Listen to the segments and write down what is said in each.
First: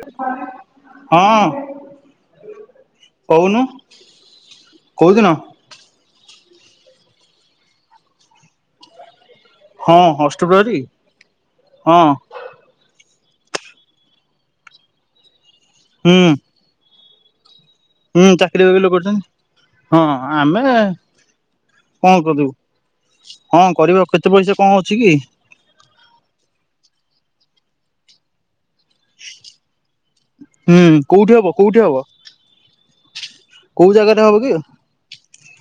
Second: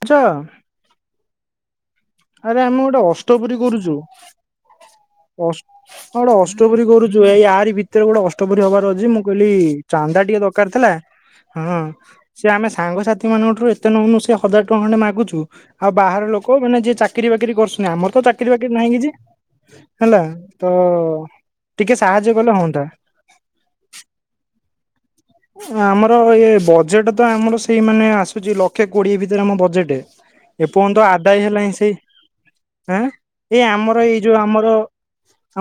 ଆଚ ହଁ। ଆରେ ଆମେ ଗୋଟେ ଅଷ୍ଟପ୍ରରି କହୁନୁ କରୁଚୁ କୋଉଦିନ ଅଶ୍ ହଁ ଗୋଟେ ଅଶ୍ ଅଷ୍ଟ ପରି କରୁଚୁ ଏଇ ଆରି ଭିତରେ ଗୋଟେ ଅଷ୍ଟ ପରି ହବାର ଅଛି ମୁଁ କହିଲି ହଁ ଚାନ୍ଦା ଟିକେ ଦରକାର ଅଷ୍ଟପ୍ରହରୀ ଥିଲା ହଁ ସେ ଆମେ ସାଙ୍ଗସା ସେମାନଙ୍କଠୁ ଏତେ ନୋଉନୁ ସେ ହଜାର ଟଙ୍କା ଖଣ୍ଡେ ମାଗୁଚୁ। ଆଉ ହୁଁ ବାହାର ଲୋକ ମାନେ ଯିଏ ଚା କିରି ବାକିରି କରୁଶୁ ହୁଁ ଚାକିରି ବାକିରି ଲୋକ କରୁଚନ୍ତି ହଁ ହେଲା ତ ଆମେ ଟିକେ କଣ ସାହାଯ୍ୟ କରିବୁ କଲେ ହୁଅନ୍ତା ହଁ କରିବ କେତେ ପଇସା କଣ ଅଛି କି? ଆମର ଏଇ ବଜେଟ୍ ତ ଆମର ସେଇ ମାନେ ଆସୁଚି ଲ କ୍ଷେ କୋଡିଏ ଭିତରେ ଆମ ବଜେଟ ହୁଁ ଏପର୍ଯ୍ୟନ୍ତ କୋଉଠି ଆଦାୟ ହବ ହେଲାଣିିଁ କୋଉଠି ହବ ସେଇଁ ଆଁ ଏଇ ଏଇ କୋଉ ଆମର ଜାଗାରେ ଏଇ ହବ ଯୋଉ କି ଆମର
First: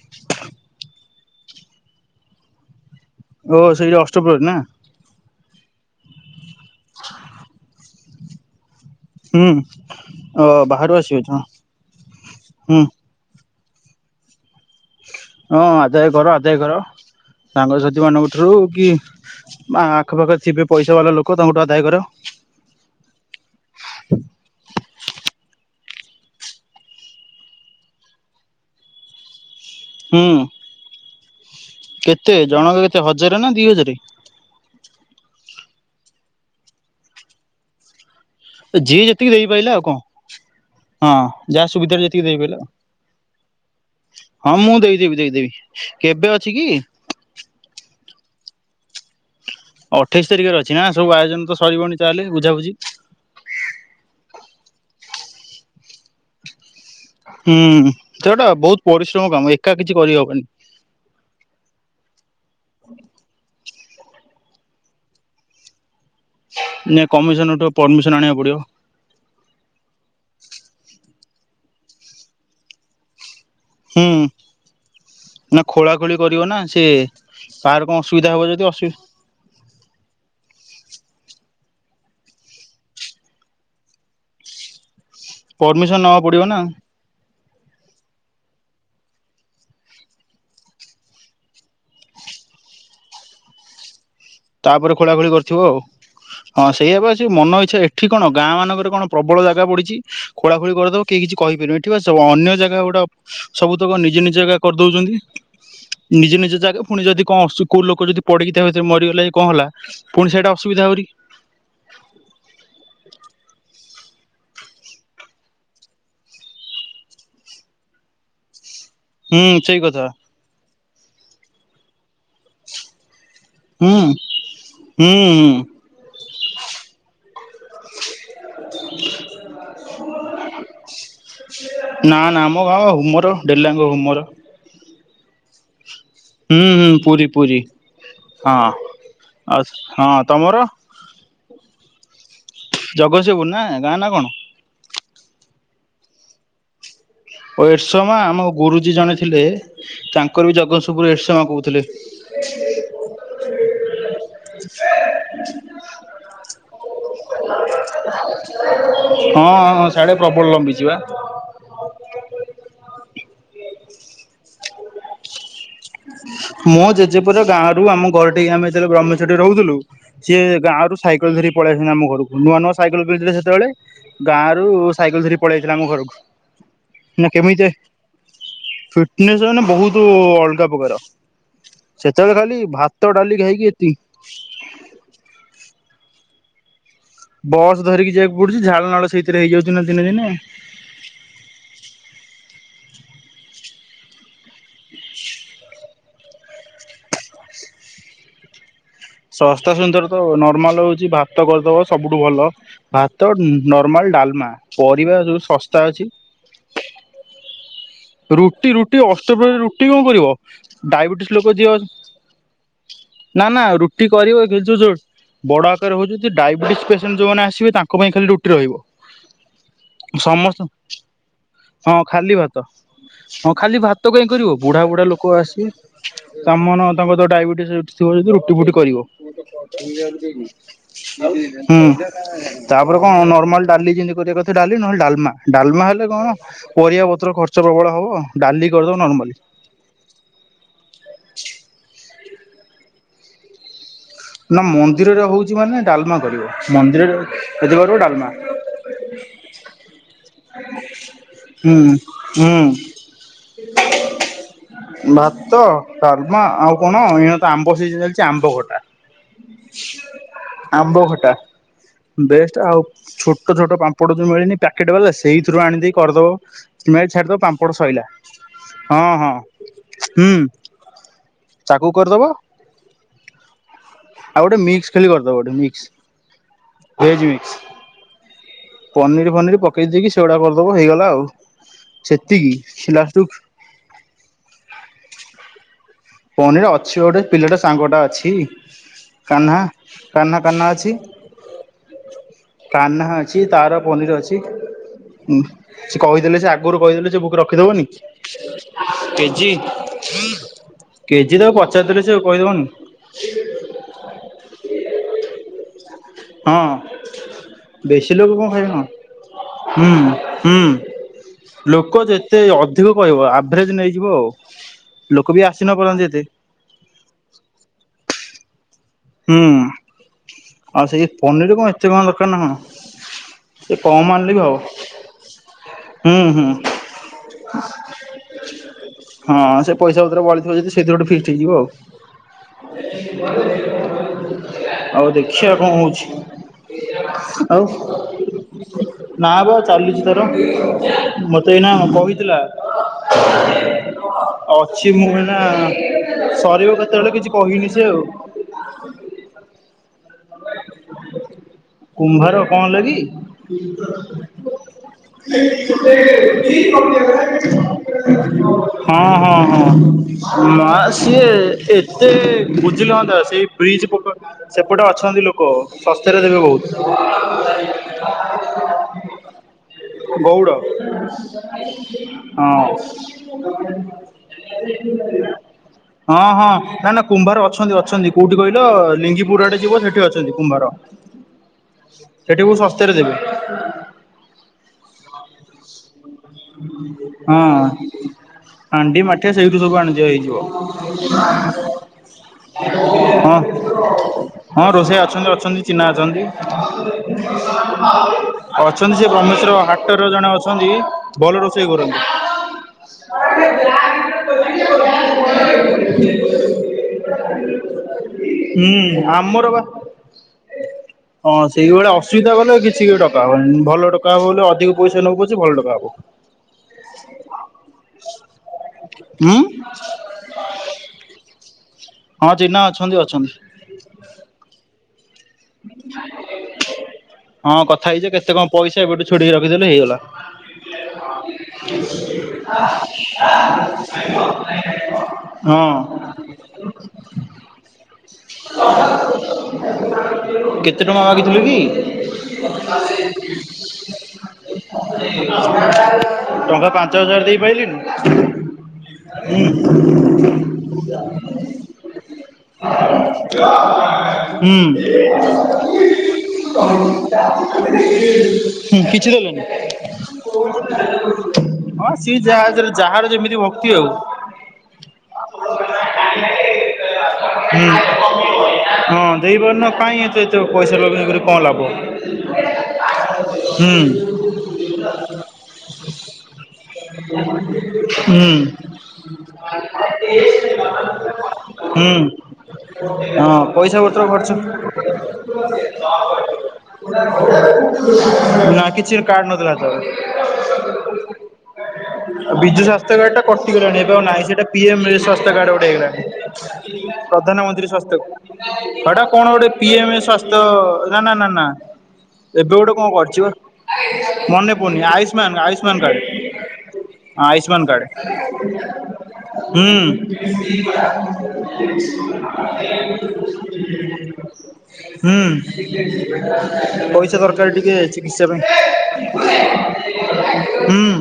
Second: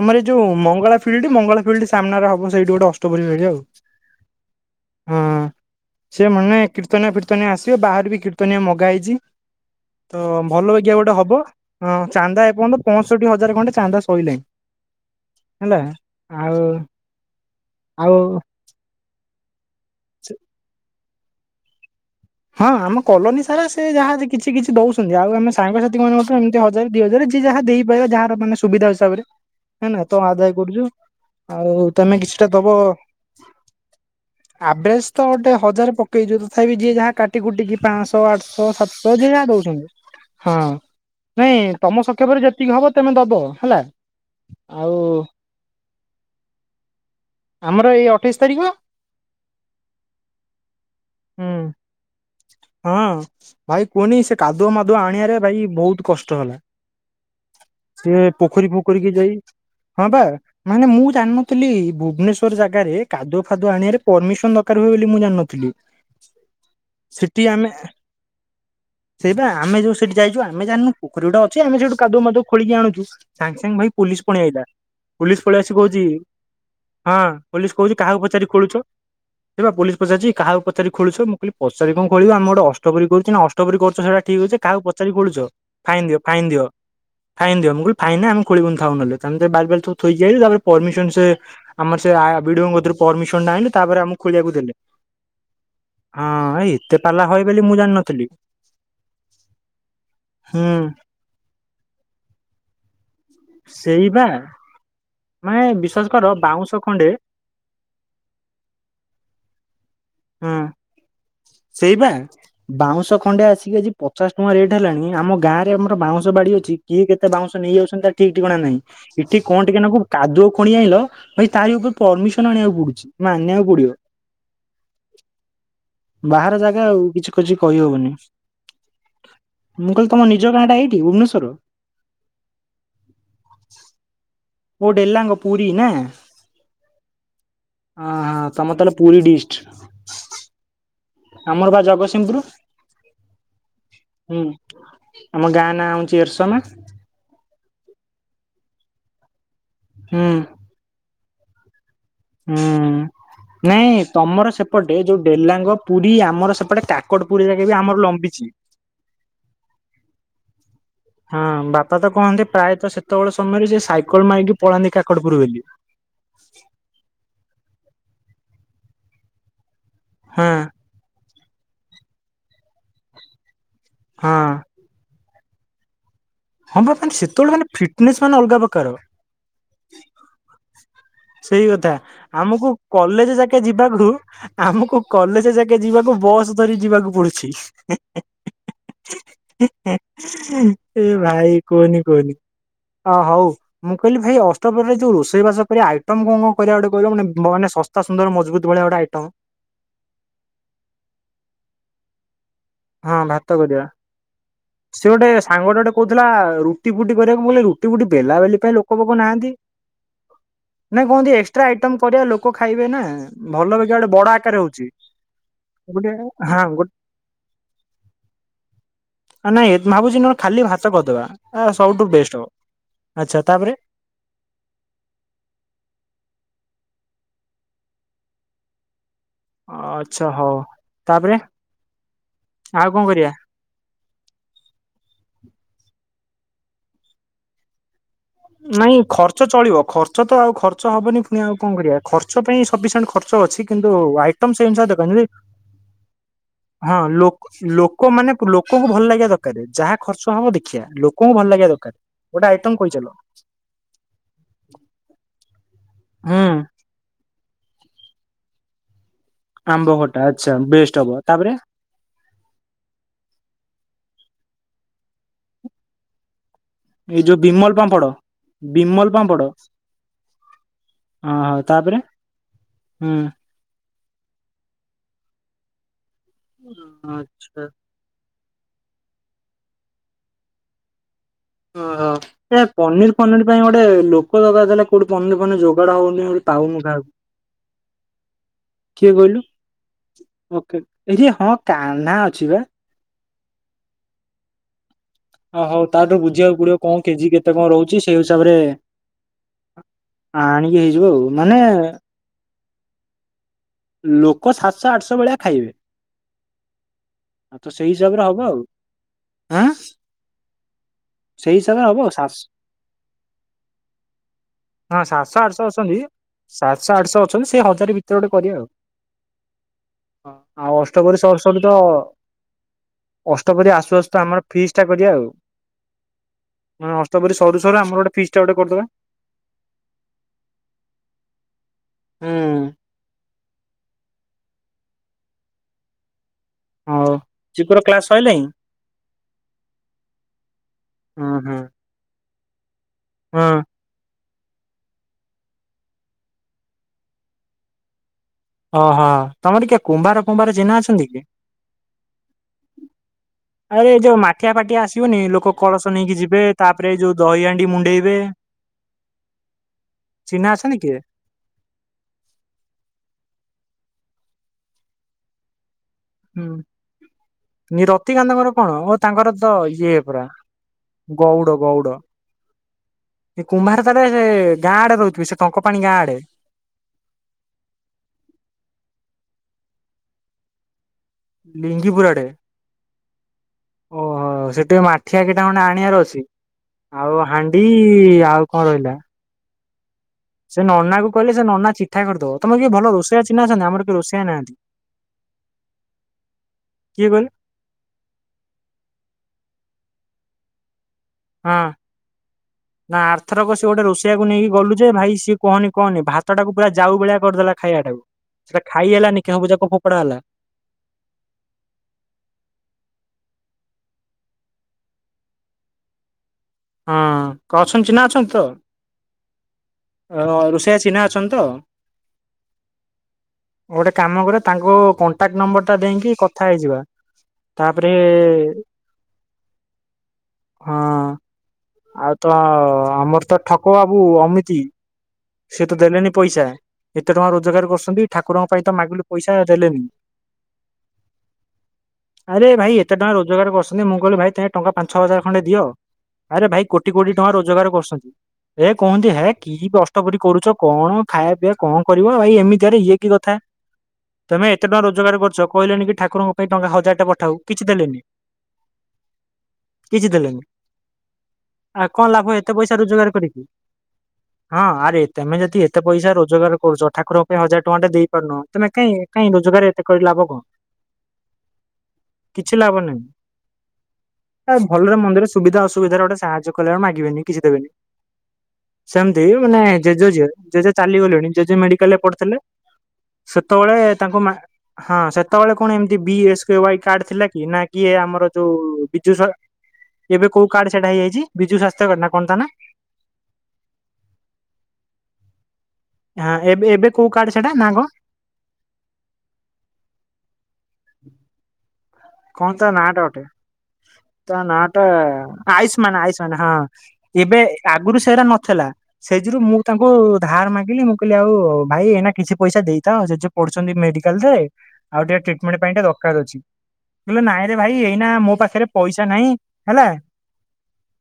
ଆମର ଏଇ ଯୋଉ ମଙ୍ଗଳା ଫିଲ୍ ମଙ୍ଗଳ ଫିଲ୍ଡ ସାମ୍ନାରେ ସେଠି ଗୋଟେ ଅସ୍ ଓ ସେଇଠି ଅଷ୍ଟପ୍ରହରୀ ନା? ହଁ ସେ ମାନେ କୀର୍ତ୍ତନ୍ୟା ଫୀର୍ତନ୍ୟା ଆସିବେ ବାହାରୁ ବି କିର୍ତନିଆ ମଗାହେଇ ଚି ହୁଁ ତ ଅ ଭଲ ବାହାରୁ ବାଗୀୟା ଗୋଟେ ଆସିବେ ହବ ହଁ ଅ ଚାନ୍ଦା ଏପର୍ଯ୍ୟନ୍ତ ହୁଁ ପଂଶୋଠି ହଜାର ଖଣ୍ଡେ ଚାନ୍ଦ ଶୋଇଲେଣି। ହଁ ଆଦାୟ କର ଆଦାୟ କର ସାଙ୍ଗସାଥି ଆଉ ମାନଙ୍କ ଠାରୁ କି ମା ଆଖପାଖ ଥିବେ ପ ପଇସା ବାଲା ଲୋକ ତାଙ୍କୁଠୁ ଆଦାୟ କର। ହଁ ଆମ କଲୋନୀ ସାରା ସେ ଯାହା କିଛି କିଛି ଦଉଛନ୍ତି ଆଉ ଆମେ ସାଙ୍ଗସାଥି ମାନଙ୍କ ଠୁ ମଧ୍ୟ ଏମିତି ହଜାର ଦି ହଜାର ଯିଏ ଯାହା ଦେଇପାରିବା ଯାହାର ମାନେ ସୁବିଧା ହିସାବରେ। ହେ ନା ତ ହୁଁ ଆଦାୟ କରୁଛୁ। ଆଉ ତମେ କେତେ କିଛିଟା ଦବ ଜଣକା କେତେ ହଜାରେ ନା ଦି ହଜାରେ ଆଭରେଜ ତ ଗୋଟେ ହଜାରେ ପକେଇଛୁ ତଥାପି ଯିଏ ଯାହା କାଟିକୁଟିକି ପାଞ୍ଚଶ ତ ଆଠାସ ସାତସ ଯିଏ ଯେତିକି ଯାହା ଦେଇପାରିଲା ଆଉ ଦଉଛନ୍ତି କଣ ହଁ ହଁ ନାଇଁ ଯାହା ତମ ସୁବିଧାରେ ସକ୍ଷେପରେ ଦେଇପାରିଲା ଯେତିକି ହବ ଆଉ ତମେ ଦବ ହେଲା ହଁ ମୁଁ ଆଉ ଦେଇଦେବି ଦେଇଦେବି କେବେ ଅଛି କି ଆମର ଏଇ ଅଠ ସତେଇଶି ତାରିଖ ଅଠେଇଶ ତାରିଖରେ ଅଛି ନା ସବୁ ଆୟୋଜନ ହୁଁ ତ ସରିବନି ହଁ ଭାଇ କଣ ସେ କାଦୁଅ ମାଦୁଆ ଆଣିବାରେ ଭାଇ ବହୁତ କଷ୍ଟ ହେଲା ହୁଁ ସିଏ ସେଟା ପୋଖରୀ ବହୁତ ପୋଖରୀ କି ପରିଶ୍ରମ ଯାଇ କାମ ଏକା କିଛି ହଁ ବା କରିହବନି ମାନେ ମୁଁ ଜାଣିନଥିଲି ଭୁବନେଶ୍ଵର ଜାଗାରେ କାଦୁଆ ଫାଦୁ ଆଣିବାରେ ପରମିସନ ଦରକାର ହୁଏ ବୋଲି ମୁଁ ଜାଣିନଥିଲି ସେଠି ଆମେ କମିଶନଠୁ ପରମିସନ ଆଣିବାକୁ ପଡିବ ସେଇ ବା ଆମେ ଯୋଉ ସେଠି ଯାଇଛୁ ଆମେ ଜାଣିନୁ ପୋଖୀଟା ଅଛି ଆମ ସେଇଠ କଦୁଦୁ ଖଳିକି ଆୁ ସାଙ୍ଗେ ସାଙ୍ଗେ ଭାଇ ହୁଁ ପୋଲିସ ପଣିଆଇଲା ପୋଲିସ ନା ପଳେଇଆସି ଖୋଳା କହୁଛି ଖୋଳି କରିବ ନା ସେ ହଁ ପୋଲିସ କାହାର କହୁଛି କଣ କାହାକୁ ଅସୁବିଧା ହବ ପଚାରି ଯଦି ଖୋଳୁଛ ଅସୁ ସେ ପୋଲିସ ପଚାରୁଛି କାହାକୁ ପଚ ତାର ଖୋଳଛୁ ମୁଁ କହି ପଚାରି କଣ ଖଳିବ ଆମେ ଗୋଟେ ଅଷ୍ଟପହରି କରୁଚୁ ନା ଅଷ୍ଟ ପରି କରିଛ ସେଟା ଠିକ ଅଛି କାହାକୁ ପ ଫ ଫ ଦି ପରମିସନ ନବାକୁ ପଡିବ ନା ଫ ମୁଁ କମ ଖୋଲୀନଥାଉ ନହଲେ ତାେ ବାର ବାର ଥାଇ ତା ପରମିସନ ସେ ଆମ ସେମିନ ଆ ତାପରେ ଆମ ତାପରେ ଖୋଳା ଖୋଳି କରିଥିବ ଆଉ ଏ ହଁ ଏତେ ସେଇଆାବ ପାଲା ଅଛି ହଏ ମନ ବୋଲି ମୁଁ ଇଚ୍ଛା ଏଠି ଜାଣିନଥିଲି କଣ ଗାଁ ମାନଙ୍କରେ କଣ ପ୍ରବଳ ଜାଗା ପଡିଛି ହୁଁ ଖୋଳାଖୋଳି କରିଦବ କିହି କିଛି କହିପାରିବେ ଏଠିକି ଅ ଅନ୍ୟ ଜାଗା ଗୋଟା ସବୁତ ସେଇ ବା ନିଜ ନିଜ ଜାଗା କରିଦଉଛନ୍ତି ମାନେ ବିଶ୍ଵାସ କର ନିଜ ନିଜ ବାଉଁଶ ଜାଗା ପୁଣି ଖଣ୍ଡେ ଯଦି କଣ ଆସୁଛି କୋଉ ଲୋକ ଯଦି ପଡିକି ତା ଭିତରେ ମରିଗଲା ହୁଁ ସେଇପା ବାଉଁଶ ଖଣ୍ଡେ ଆସିକି ଆଜି ପଚାଶ ଟଙ୍କା ରେଟ୍ ହେଲାଣି ଆମ ଗାଁରେ ଆମର ବାଉଁଶ ବାଡ଼ି ଅଛି କିଏ କେତେ ବାଉଁଶ ନେଇଯାଉଛନ୍ତି ତା ଠିକ୍ ଠିକଣା ନାହିଁ ଏଠି ହୁଁ କଣ ସେଇ ଟିକେ କଥା ନାଗୁରୁ ଖଣି ଆଇିଲ ଭାଇ ତାରି ଉପରେ ପରମିସନ ଆଣିବାକୁ ପଡୁଛି ମାନିବାକୁ ହୁଁ ପଡିବ ହୁଁ ହୁଁ ବାହାର ଜାଗା ଆଉ କିଛି କହିହବନି ମୁଁ କହିଲି ତମ ନିଜ ଗାଁ ଟା ଏଇଠି ଭୁବନେଶ୍ଵର ନା ନା ଆମ ଗାଁ ହୁମର ଡେଲାଙ୍ଗ ହୁମର ଓ ଡେଲାାଙ୍ଗ ପୁର ନା ହୁଁ ହୁଁ ପୁରୀ ପୁରୀ ତମର ହଁ ତାହେଲେ ପୁରୀ ଡିଷ୍ଟ ଆ ହଁ ତମର ଆମର ବା ଜଗତସିଂହପୁର ଜଗତସିଂପୁର ନା ଗାଁ ନା କଣ ହୁଁ ଆମ ଗାଁ ନାଁ ଆଉଛି ଏର୍ସନା ଓ ଏର୍ସୋମା ଆମ ଗୁରୁଜୀ ଜଣେ ଥିଲେ ହୁଁ ତାଙ୍କର ବି ଜଗତସପୁର ଏସ୍ରମା କହୁଥିଲେ ହୁଁ ନାଇଁ ତମର ସେପଟେ ଯୋଉ ଡେଲାଙ୍ଗ ପୁରୀ ଆମର ସେପଣେ କାକଟପୁରୁ ହଁ ଶାଢୀ ପ୍ରବଳ ଲମ୍ବି ଛି ବା ହଁ ବାପା ତ କହନ୍ତି ପ୍ରାୟତଃ ସେତେବେଳେ ସମୟରେ ସେ ସାଇକଲ ମାରିକି ପଳାନ୍ତି କାକଡପରୁ ବୁଲି ମୋ ଜେଜେପୁର ଗାଁ ରରୁ ଆମ ଘର ଟି ଆମେ ଯେତେବେ ବ୍ରହ୍ମଚୁରୀ ରହୁଥିଲୁ। ସିଏ ହଁ ଗାଁ ରୁ ସାଇକେଲ ଧରି ପଳେଇାଇଛନ୍ତି ଆମ ଘରକୁ ନୂଆ ନୂଆ ସାଇକଲ କିଣିଥିଲେ ସେତବେଳେ ହଁ ଗାଁ ର ସାଇକେଲ ଧରି ପଳେଇଆସି ଥିଲେ ଆମ ଘରକୁ। ହଁ ବା ମାନେ ନା ସେତେବେଳେ ମାନେ କେମିତିି ଫିଟନେସ୍ ମାନେ ଅଲଗା ପ୍ରକାର। ଫିଟ୍ନେସ ମାନେ ବହୁତ ଅଲଗା ପ୍ରକାର। ସେଇ କଥା ସେତେବେଳେ ଖାଲି ଆମକୁ ଭାତ ଡାଲି କଲେଜ ଯକେ ଖାଇକି ଏତିକି ଯିବାକୁ ଆମକୁ କଲେଜ ଯକେ ଯିବାକୁ ବସ୍ ଧରି ଯିବାକୁ ପଡୁଛି। ବସ ଧରିକି ଯିବାକୁ ପଡୁଛି ଝାଳନାଳ ସେଇଥିରେ ହେଇଯାଉଛି ନା ଦିନେ ଦିନେ ଏ ଭାଇ କୁହନି କୁହନି ଅ ହଉ ମୁଁ କହିଲି ଭାଇ ଅଷ୍ଟରେ ଯୋଉ ଅଷ୍ଟ ପ୍ରହରୀ ରୋଷେଇବାସ କରିବା ଆଇଟମ କଣ କଣ କରିବା ଗୋଟେ କହିବ ମାନେ ମାନେ ଶସ୍ତା ସୁନ୍ଦର ମଜବୁତ ଭଳିଆ ଗୋଟେ ଆଇଟମ। ଶସ୍ତା ସୁନ୍ଦର ତ ନର୍ମାଲ ହଉଛି ଭାତ କରିଦବ ସବୁଠୁ ଭଲ। ହଁ ଭାତ କରିବା ନର୍ମାଲ ଡାଲମା ସେ ପରିବା ଗୋଟେ ଯୋଉ ସାଙ୍ଗଟ ଶସ୍ତା ଗୋଟେ ଅଛି କହୁଥିଲା ରୁଟି ଫୁଟି କରିବାକୁ କିଲେ ରୁଟି ଫୁଟି ବେଲା ବେଲି ରୁଟି ପାଇଁ ଲୋକ ରୁଟି ପୋକ ନାହାନ୍ତି ଅଷ୍ଟପ୍ରହରୀ ରୁଟି କଣ କରିବ ନାଇଁ ଡାଇବେଟିସ କୁହନ୍ତି ଲୋକ ଏକ୍ସଟ୍ରା ଯିଏ ଆଇଟମ କରିବା ଲୋକ ଖାଇବେ ନା ନା ଭଲ ରୁଟି ପାଇକଡେ ବଡ ଆକାରରେ ହଉ ହଁ ଗୋ ଡାଇବେଟିଣ୍ଟ ଯୋଉମାନେ ପାଇଁ ଖାଲି ରୁଟି ରହିବ ନାଇଁ ଭାବୁଛି ନହେଲେ ସମସ୍ତ ଖାଲି ଭାତ କରିଦବା ଆ ହଁ ସବୁଠୁ ବେଷ୍ଟ ଖାଲି ହବ। ଭାତ ଆଚ୍ଛା ହଁ ତାପରେ ଖାଲି ଭାତ କଁ କରିବ ବୁଢା ବୁଢା ଲୋକ ଆସିବେ ତା ତାଙ୍କର ଡାଇବେଟିସ୍ ଥିବ ଯଦି ରୁଟି ଫୁଟି କରିବା। ଆଚ୍ଛା ହଉ ତାପରେ ହଁ ଆଉ ତାପରେ କଣ କରିବା? ନର୍ମାଲ ଡାଲି ଯେମିତି କରିବା କଥା ଡାଲି ନହେଲେ ଡାମା ଡାଲମା। ହେଲେ କଣ ପରିବା ପତ୍ର ଖର୍ଚ୍ଚ ପ୍ରବଳ ହବ। ଡାଲି କରିଦବ ନାଇଁ ନର୍ମାଲି। ଖର୍ଚ୍ଚ ଚଳିବ ଖର୍ଚ୍ଚ ତ ଆଉ ଖର୍ଚ୍ଚ ହବନି ପୁଣି ଆଉ କଣ କରିବା। ଖର୍ଚ୍ଚ ପାଇଁ ସଫିସିଣ୍ଟ ଖର୍ଚ୍ଚ ଅଛି କିନ୍ତୁ ଆଇଟ ନା ସେଇ ଅନୁସରେ ଦେଖ ମନ୍ଦିରରେ ହଉଛି ମାନେ ଡାଲମା କରିବ ମନ୍ଦିରରେ ଯଦି କରିବ ଲୋକ ଡାଲମା ମାନେ ଲୋକଙ୍କୁ ଭଲ ଲାଗିବା ଦରକାର ଯାହା ଖର୍ଚ୍ଚ ହବ ଦେଖିବା ଲୋକଙ୍କୁ ଭଲ ଲାଗିବା ହୁଁ ଦରକାର ଗୋଟେ ହୁଁ। ଆଇଟମ କହିଚଲ। ଭାତ ହଁ। ହୁଁ ଡାଲମା ଆଉ କଣ ଏ ଆମ୍ବ ସି ଚାଲିଛି ଆମ୍ବ ଖଟା ଆମ୍ବ ଖଟା ଆଚ୍ଛା ବେଷ୍ଟ ଆମ୍ବ ହବ ଖଟା ତାପରେ ବେଷ୍ଟ ଆଉ ଛୋଟ ଛୋଟ ପାମ୍ପ ସେପଟୁ ଯୋଉ ମିଳିନି ପକେଟ୍ ବାଲା ସେଇଥିରୁ ଆଣିଦେଇ କରିଦବ ନାଇ ଏଇ ଛାଡିଦବ ଯୋଉ ବିମଲ ପାମ୍ପଡ଼ ସୋଇଲା ପାମ୍ପଡ। ହଁ ବିମଲ ହଁ ପାମ୍ପଡ ହୁଁ ଓହୋ ତକୁ ତାପରେ କରିଦବ ହୁଁ। ଆଉ ଗୋଟେ ମିକ୍ସ ଖାଲି କରିଦବ ଗୋଟେ ମିକ୍ସ ଭେଜ ମିକ୍ସ ଆଚ୍ଛା। ପନିର ଫନିର ପକେଇ ଦେଇକି ସେଗୁଡା କରିଦବ ହେଇଗଲା ଆଉ ଓହୋ ସେତିକି ଏ ପନିର ଲାଷ୍ଟକୁ ଫନିର ପାଇଁ ଗୋଟେ ଲୋକ ଦରକାର ଥିଲା କୋଉଠି ପନିର ଫନିର ଯ ପନିର ଅଛି ଗୋଟେ ପିଲାଟା ସାଙ୍ଗ ଟା ଅଛି କିଏ କହିଲୁ କାହ୍ନା କାହ୍ନା କାହ୍ନା ଓକେ ଅଛି ଏଠି ହଁ କାହ୍ନା ଅଛି ବା। କାହ୍ନା ଅଛି ତାର ପନିର ଅଛି ହ୍ନୁ ଓ ହଉ ସେ ତାଠୁ କହିଦେଲେ ସେ ବୁଝିବାକୁ ପଡିବ ଗୁରୁ କଣ କହିଦେଲେ ଯେ କେଜି ବୁକ କେତେ କଣ ରଖିଦବନି ରହୁଛି ସେଇ ହିସାବରେ କେଜି ଆଣିକି ହେଇଯିବ କେଜି ତାକୁ ମାନେ ପଚାରିଦେଲେ ସେ କହିଦବନି ଲୋକ ସାତଶହ ଆଠଶହ ଭେଳିଆ ଖାଇବେ। ହଁ ଆଉ ତ ସେଇ ବେଶ ହିସାବରେ ଲୋକ ହବ କଣ ଆଉ। ଖାଇ ହ ହୁଁ ହୁଁ। ସେଇ ହିସାବରେ ଲୋକ ହବ ଆ ସାତ ଯେତେ ଅଧିକ କହିବ ଆଭରେଜ ନେଇଯିବ ଆଉ। ହ ଲୋକ ସାତଶହ ବି ଆସି ଆଠଶହ ନ ଅଛନ୍ତି ପାରନ୍ତି ଏତେ ସାତଶହ ଆଠଶହ ଅଛନ୍ତି ସେଇ ହଜାର ଭିତରେ ଗୋଟେ କରିବା ଆଉ। ହୁଁ। ଆଉ ସେଇ ଅଷ୍ଟପ୍ରହରୀ ସରୁ ପନିର ସରୁ କଣ ତ ଏତେ କଣ ଦରକାର ନା କଣ ସେ ଅଷ୍ଟପ୍ରହରୀ ଆସୁ କମ ଆସୁ ଆଣିଲେ ବି ଆମର ହବ ଫିସ୍ ଟା କରିବା ଆଉ। ହୁଁ ହୁଁ ମାନେ ଅଷ୍ଟପରି ସରୁ ସରୁ ଆମର ଗୋଟେ ଫିସ୍ ଟା ଗୋଟେ କରିଦବା। ହଁ ସେ ପଇସା ପତ୍ର ବଳିଥିବ ଯଦି ସେଥିରେ ଗୋଟେ ଫିଷ୍ଟି ହେଇଯିବ ଆଉ। ହ [unintelligible] ଆଉ ଦେଖିବା କଣ ହଉଛି। ହଉ ଆଉ ଚିକୁର କ୍ଲାସ ସଇଲାଇଁ? ନା ବା ଚାଲିଛି ତାର ମତେ ଏଇନା କହିଥିଲା। ହ [unintelligible] ହଁ। ଅଛି ମୁଁ ବି ନା ସରିବ କେତେବେଳେ କିଛି କହିନି ସେ ଆଉ। ଓହୋ ତମର କିଏ କୁମ୍ଭାର ଫୁମ୍ଭାର ଚିହ୍ନା ଅଛନ୍ତି କି? କୁମ୍ଭାର କଣ ହେଲା କିି ଆରେ ଏ ଯୋଉ ମାଠିଆ ଫାଟିଆ ଆସିବନି ଲୋକ କଳସ ନେଇକି ଯିବେ ତାପରେ ଯୋଉ ଦହି ହାଣ୍ଡି [unintelligible] ମୁଣ୍ଡେଇବେ। ହଁ ହଁ ହଁ ଚିହ୍ନା ମା ଅଛନ୍ତି କିଏ? ସିଏ ଏତେ ବୁଝିଲେ ହଁ ତା। ସେଇ ବ୍ରିଜ ପୋ ସେପଟେ ଅଛନ୍ତି। ଅଛନ୍ତି ଲୋକ। ଶସ୍ତା ରେ ଦେବେ ହୁଁ। ବହୁତ ରତିକାନ୍ତଙ୍କର କଣ ଓ ତାଙ୍କର [unintelligible] ତ ଇଏ ପୁରା ଗଉଡ ଗଉଡ ଗଉଡ। ହଁ ହଁ ଏ କୁମ୍ଭାର ତାହେଲେ ସେ ଗାଁ ଆଡେ ରହୁଥିବେ ସେ ଟଙ୍କପାଣି ଗାଁ ଆଡେ ହଁ ନା ନା କୁମ୍ଭାର ଅଛନ୍ତି ଅଛନ୍ତି କୋଉଠି କହିଲ ଲିଙ୍ଗି ପୁର ଆଡ଼େ ଯିବ ସେ ଠି ଅଛନ୍ତି କୁମ୍ଭାର। ଲିଙ୍ଗିପୁରା ଆଡ଼େ ସେଠି ବହୁତ ଶସ୍ତାରେ ଦେବେ ଓହୋ ସେଠି ମାଠିଆ କିଟା ଖଣ୍ଡେ ଆଣିବାର ଅଛି ଆଉ ହଁ। ହାଣ୍ଡି ଆଉ କଣ ରହିଲା। ଆଣୁ। [unintelligible] ସେ ନନା କହିଲେ ସେ ନନା ଚିଠା କରିଦବ ତମେ କିଏ ଭଲ ରୋଷେଇଆ ହଁ ଚିହ୍ନା ଅଛନ୍ତି ଆମର କିଏ ରୋଷେଇଆ ନାହାନ୍ତି। ହଁ ରୋଷେଇଆ ଅଛନ୍ତି ଅଛନ୍ତି ଚିହ୍ନା ଅଛନ୍ତି କିଏ କହିଲେ ଅଛନ୍ତି ସେ ବ୍ରହ୍ମେଶ୍ୱର ହାଟ ଟର ଜଣେ ଅଛନ୍ତି। ଭଲ ହଁ ରୋଷେଇ କରନ୍ତି। ନା ଆରଥରକ ସେ ଗୋଟେ ରୋଷେଇଆକୁ ନେଇକି ଗଲୁ ଯେ ଭାଇ ସିଏ କହନି କହନି ଭାତ ଟାକୁ ପୁରା ଯାଉ ଭଳିଆ କରିଦେଲା ଖାଇବା ଟାକୁ ସେଟା ହୁଁ ଖାଇ ହେଲାନି। କେଉଁ ଆମର ବା ଯାକ ଫୋପଡା ହେଲା ହଁ ସେଇଭଳିଆ ଅସୁବିଧା କଲେ ଆଉକିଛି ବି ଡକା। ଭଲ ଡକା ହବ ବୋଲେ ଅଧିକ ପଇସା ନବ ପଛେ ଭଲ ଡକା ହବ। ହଁ କ ଅଛନ୍ତି ଚିହ୍ନା ଅଛନ୍ତି ତ ହୁଁ ଅ ରୋଷେଇଆ ଚିହ୍ନା ଅଛନ୍ତି ତ। ହଁ ଚିହ୍ନା ଅଛନ୍ତି ଅଛନ୍ତି ଗୋଟେ କାମ କରେ ତାଙ୍କୁ କ କଣ୍ଟାକ୍ଟ ନମ୍ବର ଟା ଦେଇକି କଥା ହେଇଯିବା ହଁ କଥା ତାପରେ ହେଇଯା କେତେ କଣ ପଇସା ଏବେଠୁ ଛଡେଇ ରଖିଦେଲେ ହେଇଗଲା। ହଁ। ଆଉ ତ ଆମର ତ ଠକ ବାବୁ ଅମିତି [inaudible] ସିଏ ତ ଦେଲେନି ପଇସା ଏତେ ଟଙ୍କା ରୋଜଗାର କରୁଛନ୍ତି। ଠାକୁରଙ୍କ ପାଇଁ ତ ମାଗିଲୁ ପଇସା ଦେଲେନି କେତେ ଟଙ୍କା ମାଗିଥିଲୁ କି ଆରେ ଭାଇ ଏତେ ଟଙ୍କା ରୋଜଗାର କରୁଛନ୍ତି ମୁଁ କହିଲି ଭାଇ ତ ଟଙ୍କା ପାଞ୍ଚ ଛ ହଜାର ଖଣ୍ଡେ ଦିଅ ଆରେ ଭାଇ ଟଙ୍କା କୋଟି ପାଞ୍ଚ କୋଟି ହଜାର ଟଙ୍କା ରୋଜଗାର ଦେଇପାଇଲିନି। କରୁଛନ୍ତି ଏ କହନ୍ତି ହେ କି କରି କରୁଛ କଣ ଖାଇବା ପିଇବା କଣ କରିବ ଭାଇ ଏମିତିଆରେ ଇଏ କି କ କରୁଛ କହିଲେନି କି ଠାକୁରଙ୍କ ପାଇଁ ଟଙ୍କା ହଜାରଟେ ପଠାଉ କିଛି ଦେଲେନି ହୁଁ କିଛି ଦେଲେନି କିଛି ଦେଲେନି। ଆଉ ହଁ କଣ ସିଏ ଲାଭ ଏତେ ଯାହା ପଇସା ରୋଜଗାର ଯାହାର ଯେମିତି କରିକି? ଭକ୍ତି ଆଉ। ହଁ ଆରେ ତମେ ଯଦି ଏତେ ପଇସା ରୋଗାର କରୁଛ ଠାକୁରଙ୍କ ହଜାର ଟଙ୍କା ଟା ହୁଁ ଦେଇ ତମେ କାହିଁ ହଁ କାହିଁ ଦେଇପାରୁନ ରୋଜଗାର ଏତେ କାଇଁ କରି ଲାଭ ଏତେ କଣ ପଇସା ଲଗେଇକରି କଣ ଲାଭ କିଛି ଲାଭ ନାହିଁ ହୁଁ ଭଲରେ ମନ୍ଦିରେ ସୁବିଧା ଅସୁବିଧାରେ ଗୋଟେ ସାହାଯ୍ୟ କଲେ ମାଗିବେନି କିଛି ଦେବେନି ହୁଁ। ସେମ ମାନେ ଜେଜେ ଅ ଜେଜେ ଚାଲିଗଲେଣି ଜେଜେ ହୁଁ ମେଡିକାଲ ରେ ପଡଥିଲେ। ହଁ ପଇସା ସେତେବେଳେ ପତ୍ର ତାଙ୍କୁ ଖର୍ଚ୍ଚ ନା ହଁ ସେତେବେଳେ କଣ ଏମତି B S K Y card ଥିଲା କି ନା କି ଆମର ନା ଯୋଉ କିଛି ବିଜୁ କାର୍ଡ ନଥିଲା ସେତେବେଳେ ଏବେ କୋଉ କାର୍ଡ ସେଟା ହେଇଯାଇଛି ବିଜୁ ସ୍ୱାସ୍ଥ୍ୟ କାର୍ଡ ନା କଣ ତା ନା। ସେଟା ପି ଏମ୍ ସାସ୍ଥ୍ୟ କାର୍ଡ ଗୋ ହଁ ଏବେ ହେଇଗଲାଣି ଏବେ କୋଉ କାର୍ଡ ସେଟା ପ୍ରଧାନମନ୍ତ୍ରୀ। ନା କଣ ଟା କଣ ଗୋଟେ ସସ୍ଥ ନା। କଣ ଏବେ ତ ଗୋଟେ ନାଟା କରିଛି ଅଟେ ବା ତା ମନେ ପଡୁନି ନାଟା ଆୟୁଷ୍ମାନ ଆୟୁଷ୍ମାନ କାର୍ଡ ଆୟୁଷ୍ମାନ ହଁ ଏବେ ଆୟୁଷ୍ମାନ କାର୍ଡ ଆଗରୁ ସେଟା ନଥିଲା ସେଥିରୁ ମୁଁ ହୁଁ ତାଙ୍କୁ ଧାର ମାଗିଲି ମୁଁ କହିଲି ଆଉ ଭାଇ ଏଇନା କିଛି ପଇସା ଦେଇଥା ସେ ଯଉ ପଢୁଛନ୍ତି ମେଡିକାଲରେ ଆଉ ହୁଁ ଟିକେ ଟ୍ରିଟମେଣ୍ଟ ପାଇଁ ଟିକେ ଦରକାର ଅଛି। ପଇସା ଦରକାର ନାଇଁରେ ଟିକେ ଭାଇ ଏଇନା ଚିକିତ୍ସା ମୋ ପାଇଁ ପାଖରେ ପଇସା ନାହିଁ ହେଲା ହୁଁ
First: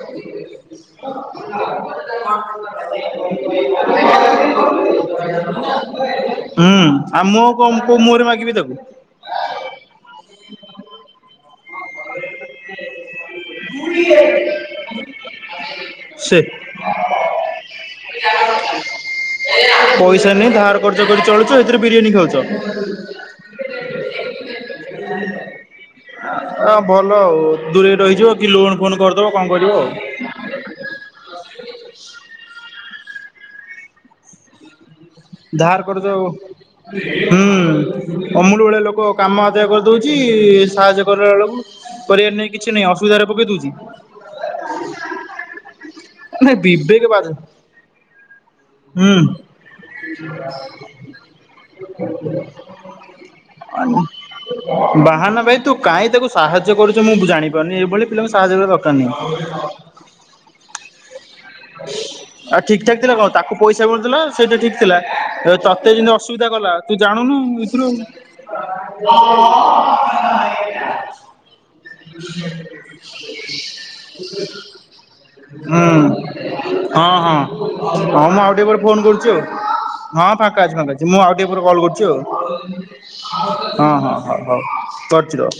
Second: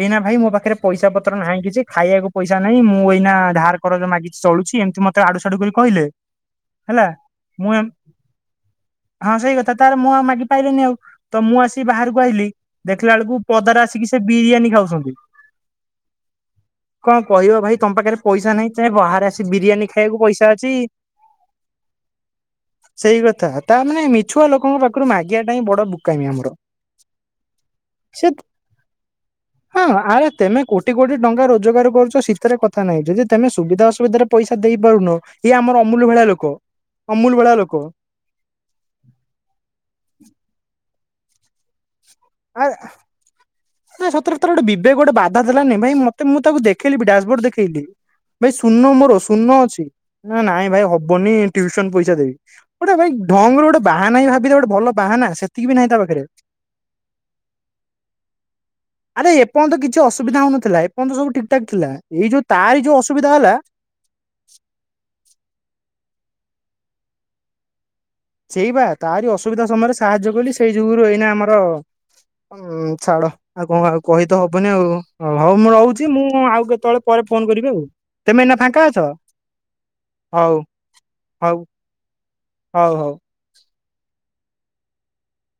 ଏଇନା ଭାଇ ମୋ ପାଖରେ ପଇସା ପତ୍ର ନାହିଁ କିଛି ଖାଇବାକୁ ପଇସା ନାହିଁ ମୁଁ ଏଇନା ଧାର କରଜ ମାଗିଛି ଚଳୁଛି ଏମିତି ମତେ ଆଡୁଡୁ କରି କହିଲେ ହୁଁ ହେଲା ଆଉ ମୁଁ ଆଉ କ କୋଉ ମୁହଁରେ ମାଗିବି ତାକୁ ପାଇନି ଆଉ ତମ ମୁଁ। ବାହାରକୁ ଆଇିଲି ଦେଖିଲା ବେଳକୁ ପଦାରେ ଆସିକି ସେ ବିରିୟାନୀ ଖାଉଛନ୍ତି ସେ କଣ କହିବ ଭାଇ ତମ ପାଖରେ ପଇସା ନାହିଁ ଚା ବାହାରେ ଆସି ବିରିୟାନୀ ଖାଇବାକୁ ପଇସା ନେଇ ଅଛି ଧାର କର୍ଜ କରି ଚଳୁଛ ଏଥିରେ ବିରିୟାନୀ ଖାଉଛ ସେଇ କଥା ତା ମାନେ ମିଛୁଆ ଲୋକଙ୍କ ଆ ମାଗିବା ଟାଇ ବୁକାମି ଆମର ହ ଭଲ ଆଉ ଦୂରେଇ ସେ ରହିଯିବ କି ଲୋନ୍ ଫୋନ୍ କରିଦବ କଣ କରିବ ହଁ ଆଉ ଆରେ ତେମେ କୋଟି କୋଟି ଟଙ୍କା ରୋଜଗାର କରୁଛ ଶୀତରେ କଥା ନାହିଁ ଯଦି ତମେ ସୁବିଧା ଅସୁବିଧାରେ ପଇସ ଦେଇ ପାରୁନ। ଧହାର କରୁଛ ଆଉ ଅମୁଲ ଭଳିଆ ଲୋକ। ହୁଁ ଅମୁଳ ଭଳିଆ ଲୋକ କାମ ଆଦାୟ କରୁ ଦଉଛି। କ କର ବଳକୁ ଆ ସତରେଥର ଗୋଟେ ବିବେକ ଗୋଟେ ବାଧା ଦେଲାନି ଭାଇ ମତେ। ମୁଁ ନାଇଁ ତାକୁ ଦେଖେଇଲି ବିବେକ ବାଧ ଡାସବୋର୍ଡ ଦେଖେଇଲି। ଭାଇ ଶୂନ ମୋର ହୁଁ। ଶୂନ ଅଛି ନାଇଁ ଭାଇ ହବନି ଟୁସନ ପଇସା ଦେବି ଗୋଟେ ଭାଇ ଢଙ୍ଗରେ ଗୋଟେ ବାହାନା ଭାବି ଗୋଟେ ଭଲ ବାହାନା ସେତିକି ବି ନାହିଁ ତା ପାଖରେ ି ଏଇଭଳି ପିଲାଙ୍କୁ ସାହାଯ୍ୟ ଦରକାର ନାହିଁ। କ ସବୁ ଠିକ ଠାକ ଥିଲା ଏଇ ଯୋଉ ଆଉ ତାରି ଠିକ ଯୋଉ ଠକ ଥିଲା କଣ ଅସୁବିଧା ହେଲା ତାକୁ ପଇସା ମିଳୁଥିଲା ସେଇଟା ଠିକ ଥିଲା ତତେ ଯେମିତି? ଅସୁବିଧା କଲା ତୁ ଜାଣୁନୁ ଏଥିରୁ ସେଇ ବା ତାରି ଅସୁବିଧା ସମୟରେ ସାହାଯ୍ୟ କଲି ସେଇ ଯୁଗରୁ ଏଇନା ଆମର ଛାଡ ଆଉ କଣ ଆଉ କହି ତ ହବନି ଆଉ ହଉ ମୁଁ ହୁଁ ରହୁଛି ମୁଁ ଆଉ କେତେବେଳେ ହଁ ପରେ ହଁ ଫୋନ କରିବି ଆଉ। ହଁ ମୁଁ ତମେ ଏଇନା ଆଉଟେ ଉପରେ ଫାଙ୍କା ଅଛ ଫୋନ କରୁଛି ଆଉ ହଁ ଫାଙ୍କା ହଉ ଅଛି ଫାଙ୍କା ଅଛି ମୁଁ ଆଉ ଟେ ଉପ ହଉ କଲ୍ କରୁଛି ଆଉ। ହଉ ହଉ। ହଁ ହଁ ହଁ ହଉ ଟର୍ଚ୍ଚର